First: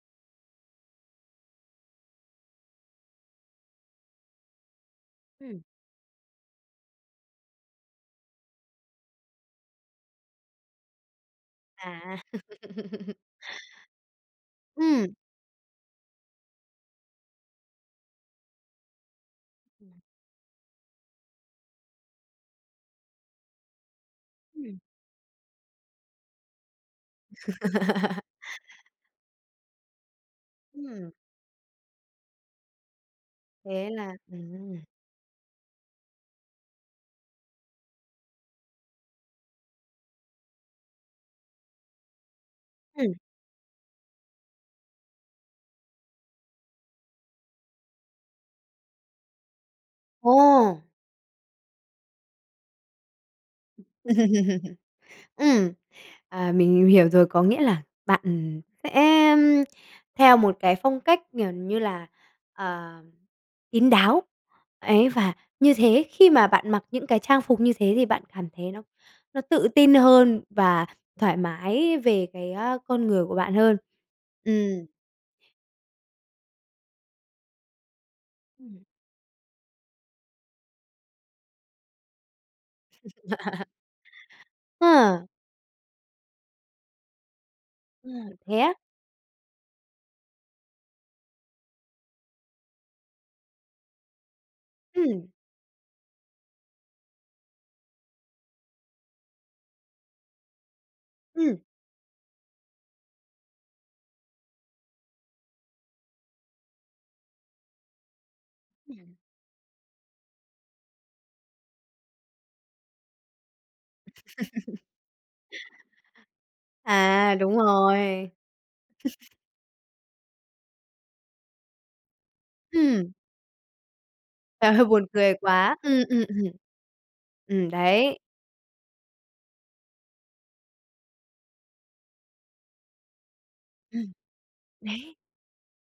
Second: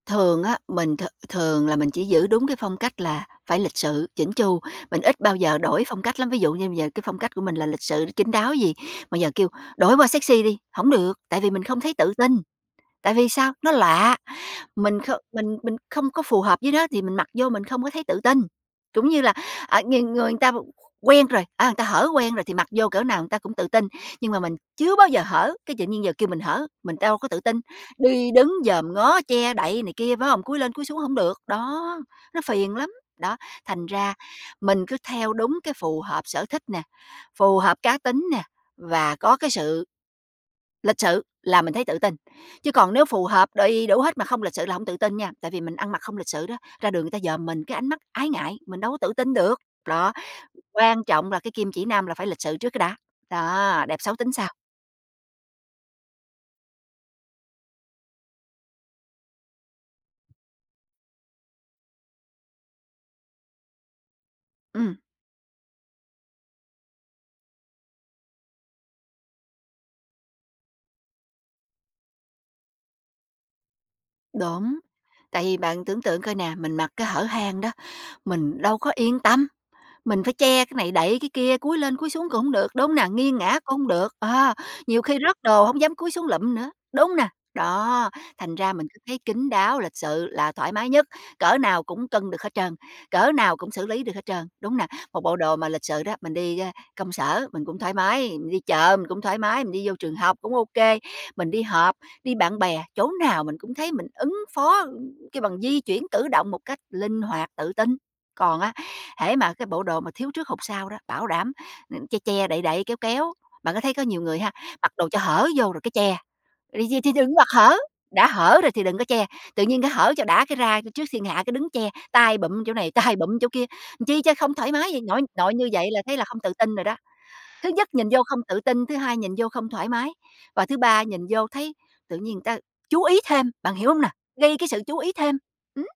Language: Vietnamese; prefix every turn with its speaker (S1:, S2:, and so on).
S1: Thường á, mình th thường là mình chỉ giữ đúng cái phong cách là phải lịch sự, chỉn chu, mình ít bao giờ
S2: Ừm.
S1: đổi phong cách lắm, ví dụ như bây giờ cái phong cách của mình là lịch sự, chín đáo gì, mà giờ kêu đổi qua sexy đi, hổng được, tại vì mình không thấy tự
S2: À.
S1: tin. Tại vì sao? Nó lạ, mình
S2: Ừm.
S1: không mình mình không có phù hợp với nó, thì mình mặc vô mình không có thấy tự tin. Trũng như là, ờ, người người người ta qu quen rồi, a, người ta hở quen rồi thì mặc vô cỡ nào người ta cũng tự tin, nhưng mà mình
S2: Ừm.
S1: chưa bao giờ hở, cái, tự nhiên giờ kêu mình hở, mình đâu có tự tin, đi đứng dòm ngó che đậy này kia, phải hông? Cúi lên cúi xuống
S2: Ừm.
S1: hổng được, đó, nó phiền lắm. Đó, thành
S2: Thế
S1: ra
S2: là ừm.
S1: mình cứ theo đúng cái phù hợp sở thích nè, phù hợp cá tính nè, và có cái sự lịch sự là mình thấy tự tin. Chứ còn nếu
S2: Ừm.
S1: phù hợp đầy đủ hết mà không lịch sự là hông tự tin nha, tại vì mình ăn mặc không lịch sự đó, ra đường người ta dòm mình, cái ánh mắt ái ngại, mình đâu có tự tin được. Đó,
S2: Ồ.
S1: quan trọng là cái kim chỉ nam là phải lịch sự trước cái đã, đó, đẹp xấu tính sau.
S2: Ừm, à, mình mình hiểu rồi, có nghĩa là bạn sẽ, ưm, theo một cái phong cách, kiểu như là, ờ, kín đáo,
S1: Ừm.
S2: ấy, và như thế khi mà bạn mặc những cái trang phục như thế thì bạn cảm thấy nó nó tự tin hơn và thoải mái về cái, a, con người của bạn hơn.
S1: Đúng,
S2: Ừm.
S1: tại vì bạn tưởng tượng coi nè, mình mặc cái hở hang đó, mình đâu
S2: Ừm.
S1: có yên tâm, mình phải che cái này, đậy cái kia, cúi lên cúi xuống cũng hông được, đúng không nè? Nghiêng ngã cũng hông được, à, nhiều khi
S2: A!
S1: rớt đồ hông dám cúi xuống lụm nữa, đúng hông nè? Đó,
S2: À,
S1: thành
S2: thế
S1: ra
S2: á?
S1: mình cứ thấy kín đáo, lịch sự là thoải mái nhất, cỡ nào cũng cân được hết trơn, cỡ nào cũng xử lý được hết trơn, đúng hông nè? Một
S2: Ừm.
S1: bộ đồ mà lịch sự đó, mình đi, ơ, công sở mình cũng thoải mái, mình đi chợ mình cũng thoải mái, mình đi vô trường học cũng ô kê, mình
S2: Ừm.
S1: đi họp, đi bạn bè, chỗ nào mình cũng thấy mình ứng phó, ư, kêu bằng, di chuyển, cử động một cách linh hoạt, tự tin. Còn á,
S2: Ừm.
S1: hễ mà cái bộ đồ mà thiếu trước hụt sau đó, bảo đảm, à, che che, đậy đậy, kéo kéo. Bạn có thấy có nhiều người ha, mặc đồ cho hở vô rồi cái che, vậy thì thì đừng có
S2: À,
S1: mặc
S2: đúng
S1: hở, đã
S2: rồi.
S1: hở rồi thì đừng có che, tự nhiên cái hở cho đã cái ra c trước thiên hạ cái đứng che, tay bụm chỗ này,
S2: Ừm.
S1: tay bụm chỗ kia, làm chi cho không thoải
S2: Trời ơi,
S1: mái vậy?
S2: buồn
S1: Nội
S2: cười
S1: nội như
S2: quá.
S1: vậy là
S2: Ừm,
S1: thấy
S2: ừm,
S1: là không
S2: ừm.
S1: tự tin rồi đó. Thứ
S2: Ừm,
S1: nhất nhìn
S2: đấy.
S1: vô không tự tin, thứ hai nhìn vô không thoải mái, và thứ ba nhìn vô thấy tự nhiên người ta chú ý thêm, bạn hiểu hông nà?
S2: Ừm.
S1: Gây cái sự chú ý
S2: Đấy.
S1: thêm. Ừm!